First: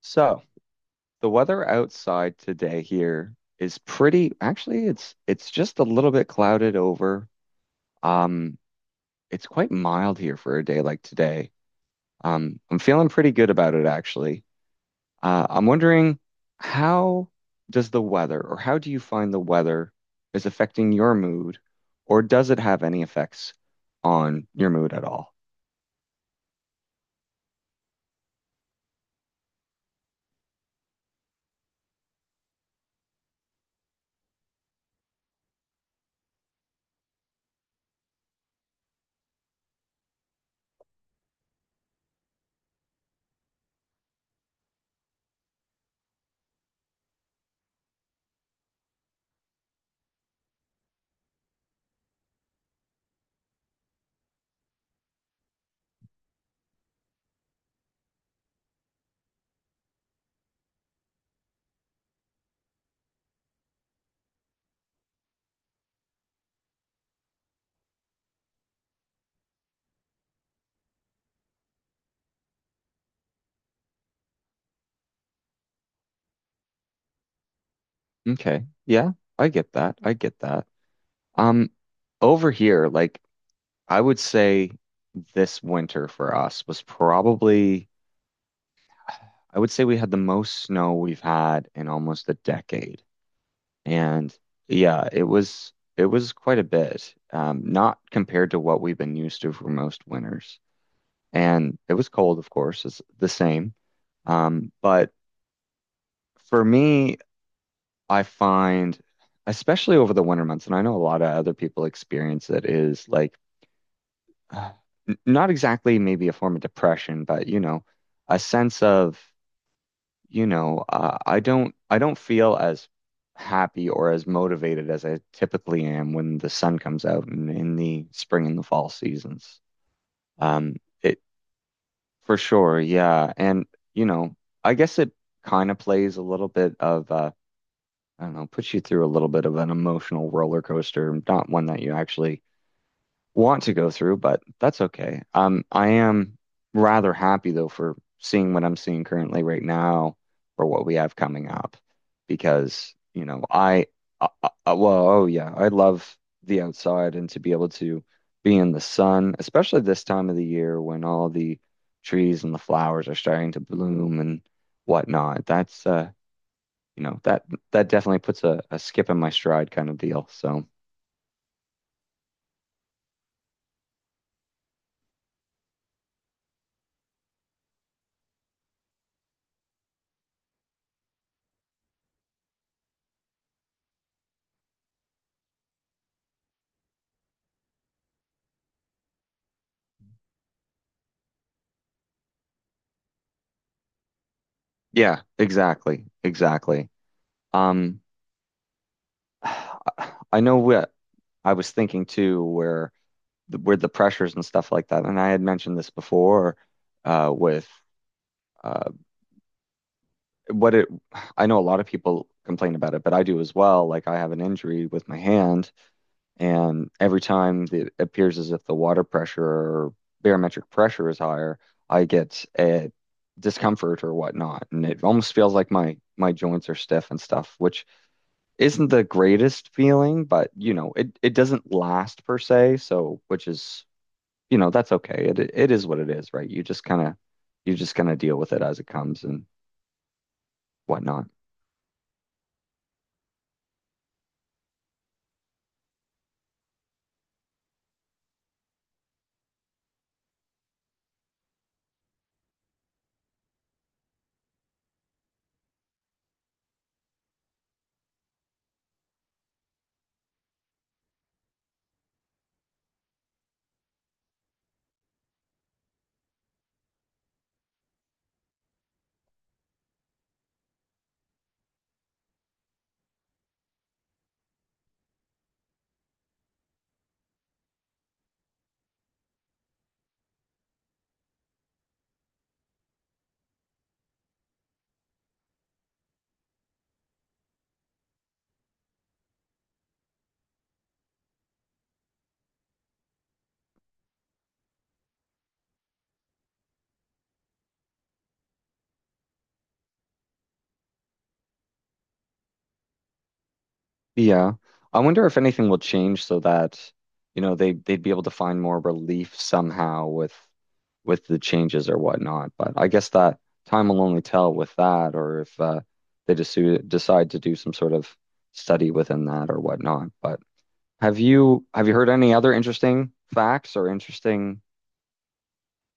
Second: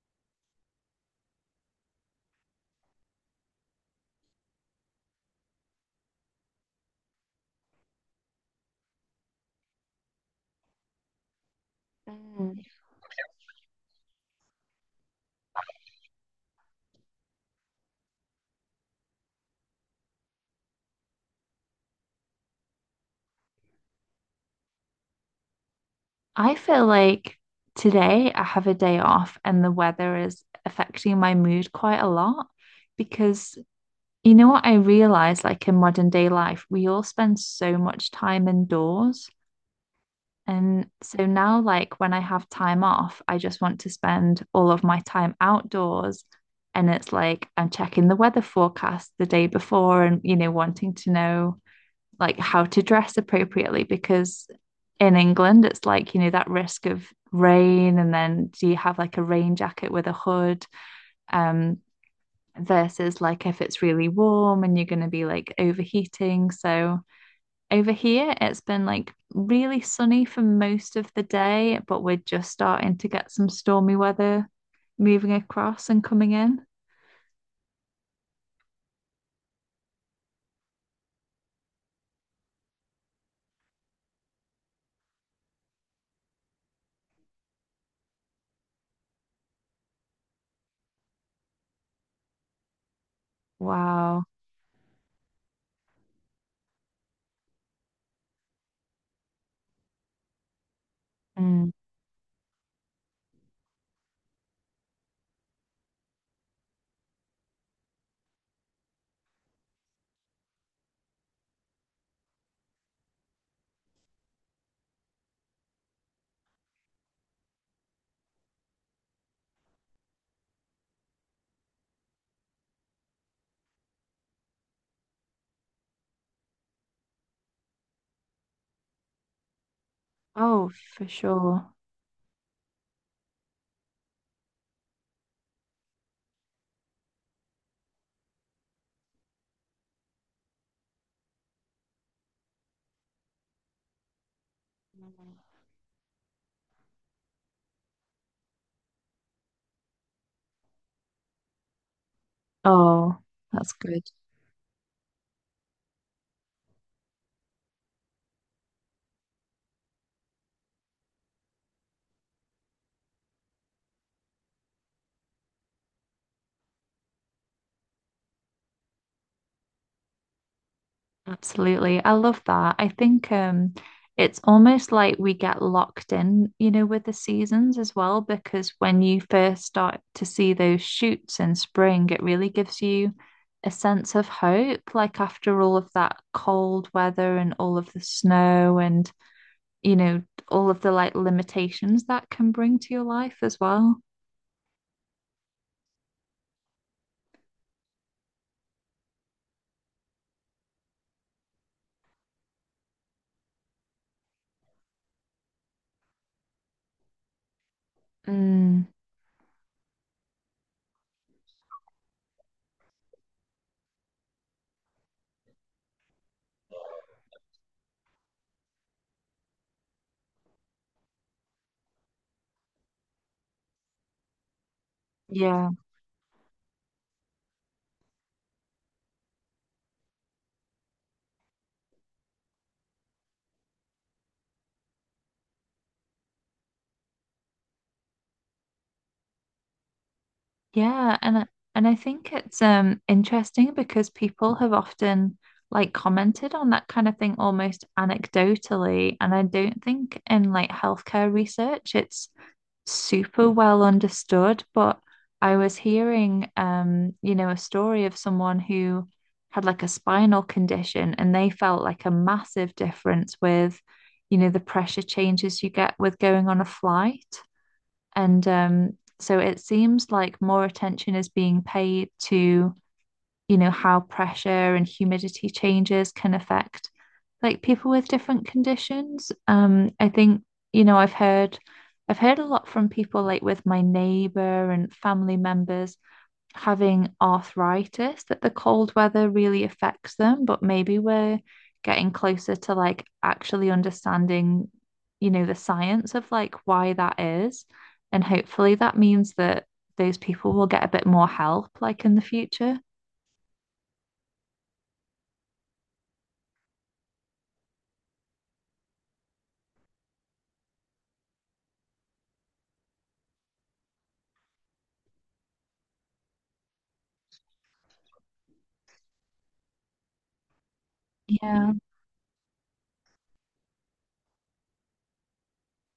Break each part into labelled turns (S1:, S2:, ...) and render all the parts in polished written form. S1: So the weather outside today here is pretty, actually it's just a little bit clouded over. Um, it's quite mild here for a day like today. I'm feeling pretty good about it actually. I'm wondering how does the weather or how do you find the weather is affecting your mood or does it have any effects on your mood at all?
S2: I feel like today I have a day off and the weather is affecting my mood quite a lot because you know what I realize, like in modern day life we all spend so much time indoors, and so now like when I have time off I just want to spend all of my time outdoors. And it's like I'm checking the weather forecast the day before and, you know, wanting to know like how to dress appropriately because in England it's like, you know, that risk of rain, and then do you have like a rain jacket with a hood um versus like if it's really warm and you're going to be like overheating. So over here it's been like really sunny for most of the day, but we're just starting to get some stormy weather moving across and coming in.
S1: Okay. Yeah, I get that. I get that. Um, Over here, like I would say this winter for us was probably, I would say we had the most snow we've had in almost a decade.
S2: Wow.
S1: And yeah, it was quite a bit. Not compared to what we've been used to for most winters.
S2: Mm.
S1: And it was cold, of course, it's the same. But for me, I find, especially over the winter months, and I know a lot of other people experience it, is like uh, not exactly maybe a form of depression, but you know, a sense of, you know, I don't feel as happy or as motivated as I typically am when the sun comes out in the spring and the fall seasons.
S2: Oh,
S1: Um,
S2: for
S1: it
S2: sure.
S1: for sure, yeah, and you know, I guess it kind of plays a little bit of I don't know, puts you through a little bit of an emotional roller coaster, not one that you actually want to go through, but that's okay. I am rather happy though for seeing what I'm seeing currently right now or what we have coming up because,
S2: Oh, that's good.
S1: I, I well, oh yeah, I love the outside and to be able to be in the sun, especially this time of the year when all the trees and the flowers are starting to bloom and whatnot. That's you know, that that definitely puts a skip in my stride kind of deal. So
S2: Absolutely. I love that. I think it's almost like we get locked in, you know, with the seasons as well, because when you first start to see those shoots in spring, it really gives you a sense of hope. Like after all of that cold weather and all of the snow and, you know, all of the like limitations that can bring to your life as well.
S1: yeah, exactly, exactly. Um, I know what I was thinking too, where the, with the pressures and stuff like that, and I had mentioned this before with
S2: Mm,
S1: uh, what it. I know a lot of people complain about it, but I do as well. Like I have an injury with my hand, and every time it appears as if the water pressure or barometric pressure is higher, I get a discomfort or whatnot, and it almost feels
S2: yeah.
S1: like my joints are stiff and stuff, which isn't the greatest feeling, but you know, it doesn't last per se, so which is, you know, that's okay. It is what it is, right? You just kind of you just kind of deal with it as it comes and
S2: Yeah,
S1: whatnot.
S2: and and I think it's interesting because people have often like commented on that kind of thing almost anecdotally, and I don't think in like healthcare research it's super well understood. But I was hearing, you know, a story of someone who had like a spinal condition, and they felt like a massive difference with, you know, the pressure changes you get with going on a flight. And so it seems like more attention is being paid to, you know, how pressure and humidity changes can affect like people with different conditions. I think, you know, I've heard a lot from people like with my neighbor and family members having arthritis that the cold weather really affects them, but maybe we're getting closer to like actually understanding, you know, the science of like why that is. And hopefully that means that those people will get a bit more help like in the future.
S1: Yeah. I wonder if anything will change so that, you know, they'd be able to find more relief somehow with the changes or whatnot. But I guess that time will only tell with that or if they just decide to do some sort of study within that or whatnot. But Have you
S2: Yeah.
S1: have you heard any other interesting facts or interesting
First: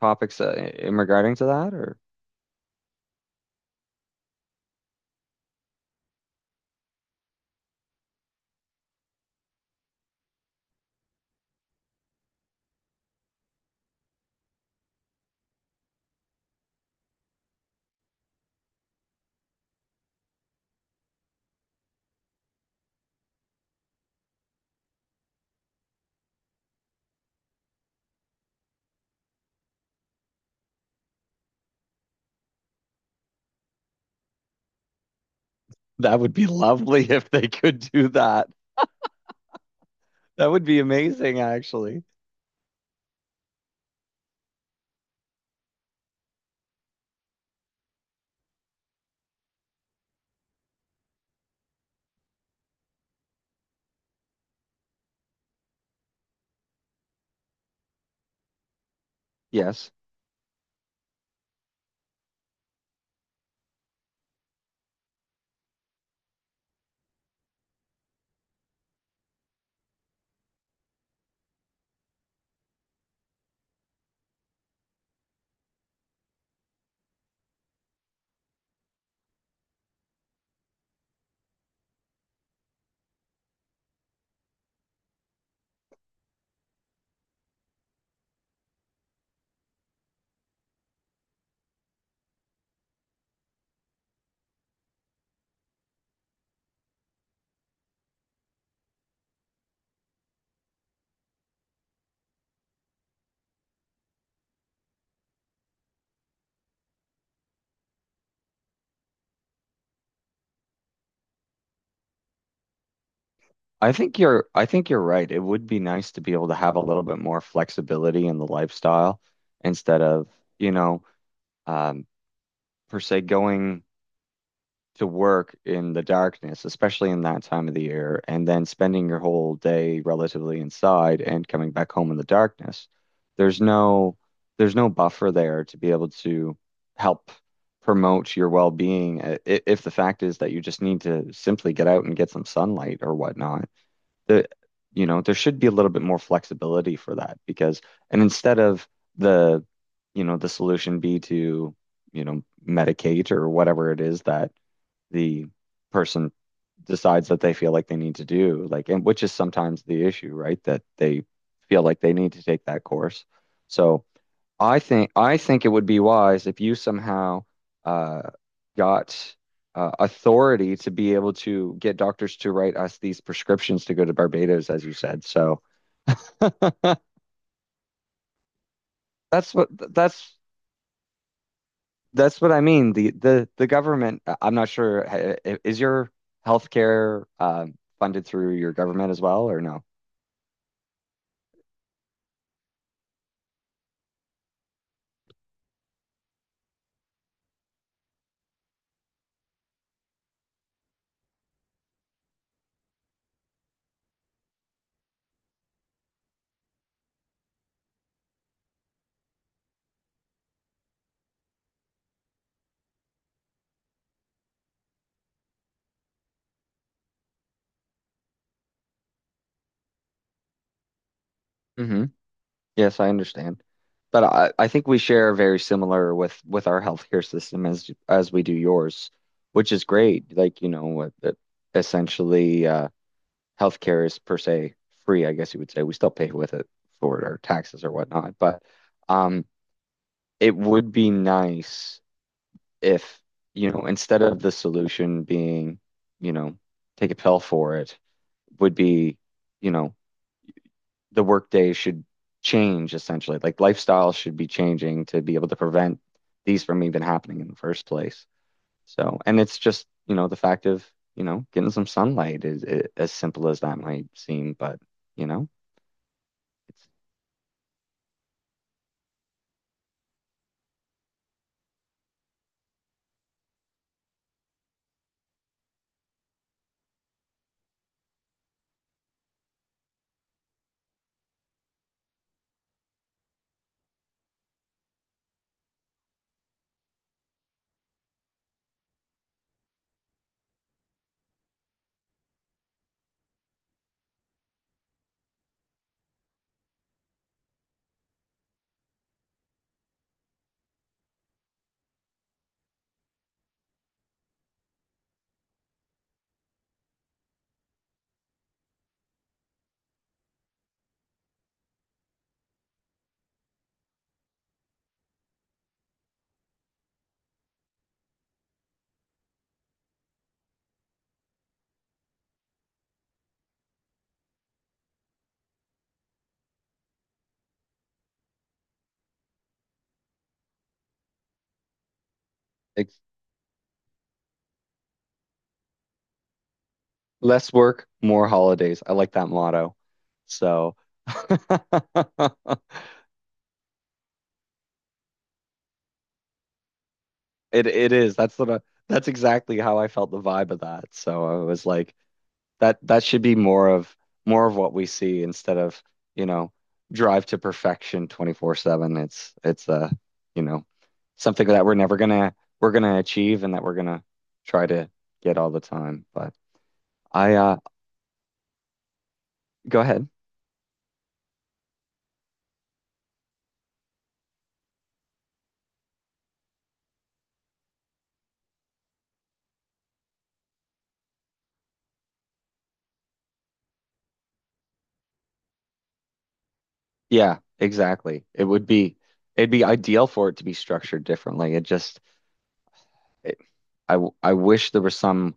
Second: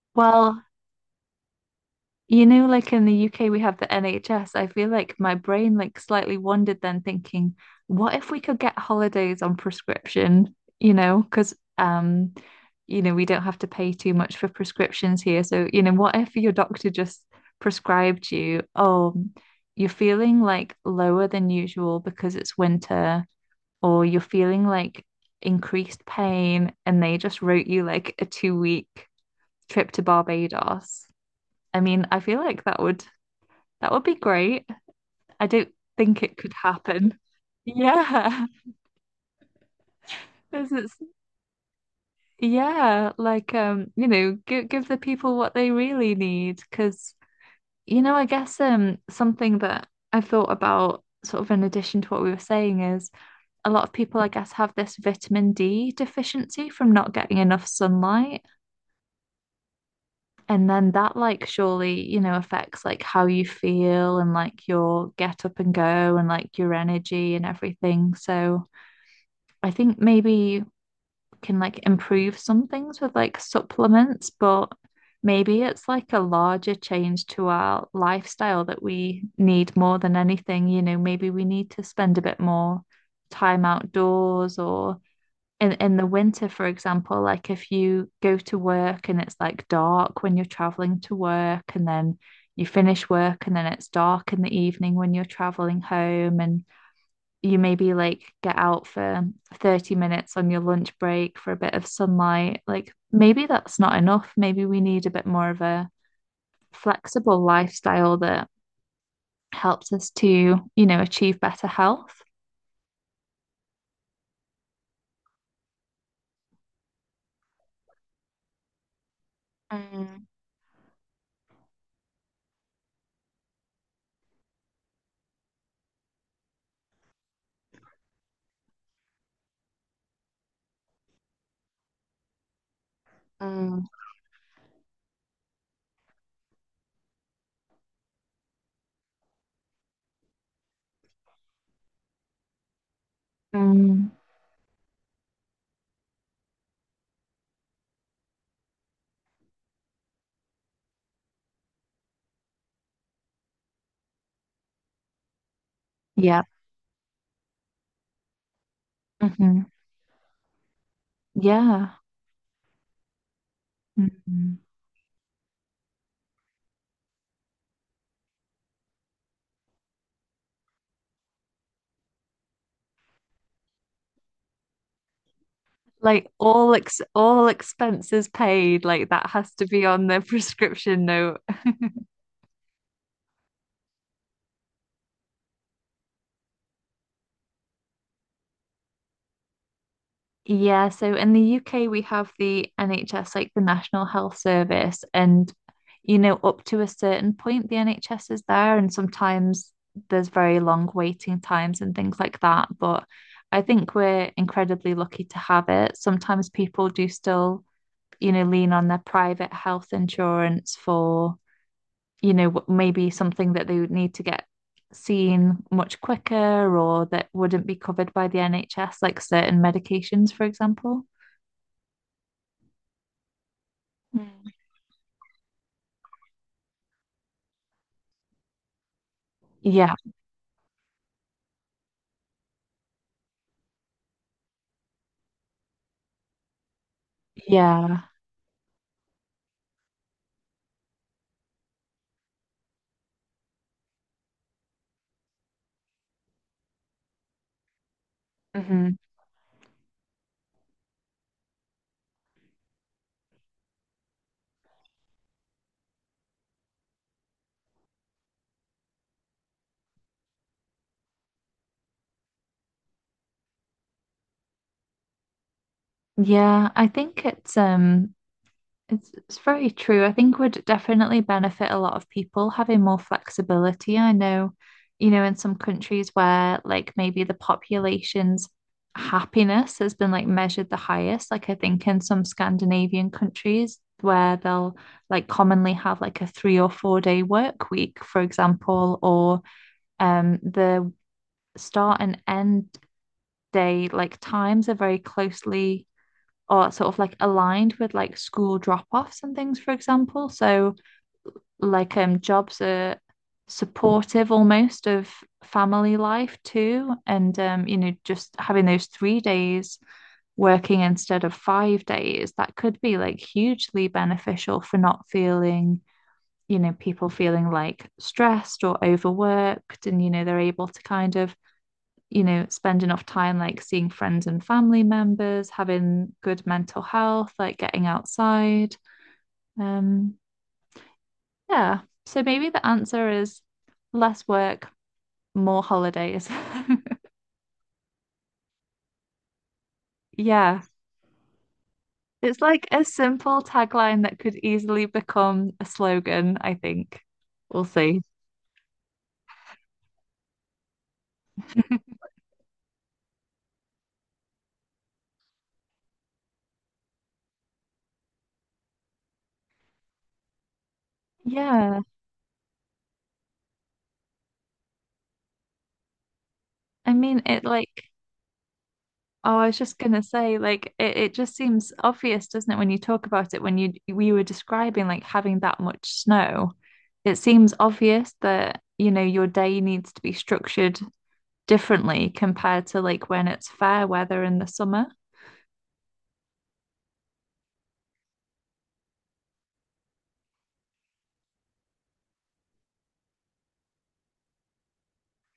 S1: topics
S2: Well,
S1: in regarding to that? Or
S2: you know, like in the UK, we have the NHS. I feel like my brain like slightly wandered then, thinking, what if we could get holidays on prescription? You know, because you know, we don't have to pay too much for prescriptions here. So, you know, what if your doctor just prescribed you, oh, you're feeling like lower than usual because it's winter, or you're feeling like increased pain, and they just wrote you like a 2 week trip to Barbados. I mean, I feel like that would, that would be great. I don't
S1: that
S2: think
S1: would
S2: it
S1: be
S2: could
S1: lovely
S2: happen.
S1: if they could do
S2: Yeah,
S1: that. That would
S2: because
S1: be
S2: it's
S1: amazing, actually.
S2: yeah, like you know, give the people what they really need. Because, you know, I guess, something that I've thought about, sort of in addition to what we were saying, is a lot of people, I guess, have this vitamin D deficiency from not getting enough sunlight,
S1: Yes.
S2: and then that, like, surely, you know, affects like how you feel and like your get up and go and like your energy and everything. So I think maybe you can like improve some things with like supplements, but maybe it's like a larger change to our lifestyle that we need more than anything. You know, maybe we need to spend a bit more time outdoors, or in the winter, for example, like if you go to work and it's like dark when you're traveling to work, and then you finish work and then it's dark in the evening when you're traveling home, and you maybe like get out for 30 minutes on your lunch break for a bit of sunlight. Like maybe that's not enough. Maybe we need a bit more of a flexible lifestyle that helps us to, you know, achieve better health.
S1: I think you're right. It would be nice to be able to have a little bit more flexibility in the lifestyle instead of, you know, um, per se going to work in the darkness, especially in that time of the year, and then spending your whole day relatively inside and coming back home in the darkness. There's no there's no buffer there to be able to help promote your well-being if the fact is that you just need to simply get out and get some sunlight or whatnot.
S2: Mm,
S1: The you know, there should be a little bit more flexibility for that because and instead of the you know, the solution be to, you know, medicate or whatever it is that the person
S2: yeah.
S1: decides that they feel like they need to do, like, and which is
S2: Hmm.
S1: sometimes the issue, right? That they feel
S2: Yeah.
S1: like they need to take that course. So
S2: Hmm.
S1: I think it would be wise if you somehow uh, got authority to be able to get doctors to write us these prescriptions to go to Barbados, as you said. So
S2: Like all ex all expenses paid, like that has
S1: that's
S2: to
S1: what
S2: be on the
S1: that's
S2: prescription note.
S1: that's what I mean. The government. I'm not sure. Is your healthcare funded through your government as well, or no?
S2: Yeah, so in the UK we have the NHS, like the National Health Service, and, you know, up to a certain point the NHS is there, and sometimes there's very long waiting times and things like that. But I think we're incredibly lucky to have it. Sometimes people do still, you know, lean on their private health insurance for, you know, maybe something that they would need to get seen much quicker, or that wouldn't be covered by the NHS, like certain medications, for example.
S1: Hmm. Yes, I understand. But I think we share very similar with our healthcare system as we do yours, which is
S2: Yeah,
S1: great. Like, you know, what that essentially healthcare is per se free, I guess you would say. We still pay with it for our taxes or
S2: yeah.
S1: whatnot. But um it would be nice if, you know, instead of the solution being, you know, take a pill for it, would
S2: Hmm.
S1: be, you know, the workday should change essentially. Like lifestyle should be changing to be able to prevent these from even happening in the first place. So, and it's just, you know, the fact of, you know, getting some sunlight is, I as simple as that might seem, but you know,
S2: Yeah, I
S1: it's,
S2: think it's it's very true. I think would definitely benefit a lot of people having more flexibility. I know, you know, in some countries where like maybe the population's happiness has been like measured the highest, like I think in some Scandinavian countries where they'll like commonly have like a 3 or 4 day work week, for example, or the start and end. They like times are very closely or sort of like aligned with like school drop-offs and things, for example. So like jobs are supportive almost of family life too. And you know, just having those 3 days working instead of 5 days, that could be like hugely beneficial for not feeling, you know, people feeling like stressed or overworked. And, you know, they're able to kind of, you know, spend enough time like seeing friends and family members, having good mental health, like getting outside. Um, yeah. So maybe the
S1: it's
S2: answer is less work, more holidays.
S1: less work, more holidays. I like that motto.
S2: Yeah.
S1: So
S2: It's like a simple tagline that could easily become a slogan, I think. We'll
S1: it
S2: see.
S1: is. That's the that's exactly how I felt the vibe of that. So I was like, that that should be more of what we see instead of, you know, drive to perfection 24/7. It's you know, something that we're
S2: Yeah.
S1: never gonna we're gonna achieve and that we're gonna try to get all the time. But
S2: I mean,
S1: I
S2: it like, oh, I was just
S1: go
S2: gonna
S1: ahead.
S2: say, like, it just seems obvious, doesn't it, when you talk about it, when you we were describing like having that much snow. It seems obvious that, you know, your day needs to be structured differently compared to like when it's fair weather in the summer.
S1: Yeah, exactly. It'd be ideal for it to be structured differently. It just I I wish there was some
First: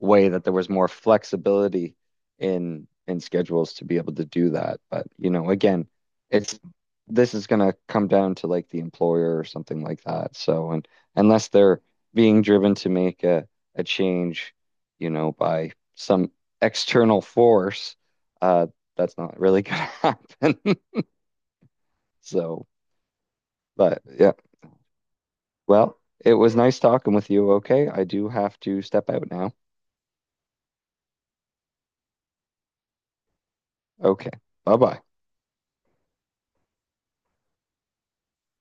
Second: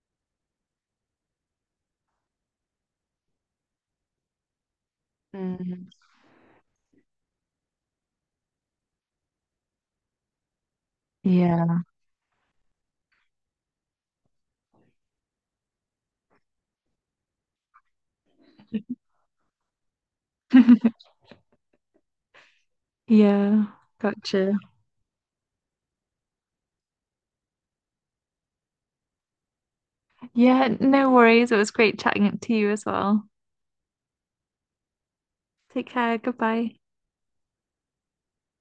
S1: way that there was more flexibility in schedules to be able to do that. But you know, again, it's this is gonna come down to like the employer or something like that. So, and unless they're
S2: Yeah.
S1: being driven to make a change, you know, by some external force, uh, that's not really gonna happen. So,
S2: Yeah.
S1: but yeah,
S2: Gotcha.
S1: well, it was nice talking with you. Okay, I do have to step out now.
S2: Yeah, no worries. It was great chatting to you as well.
S1: Okay, bye bye.
S2: Take care. Goodbye.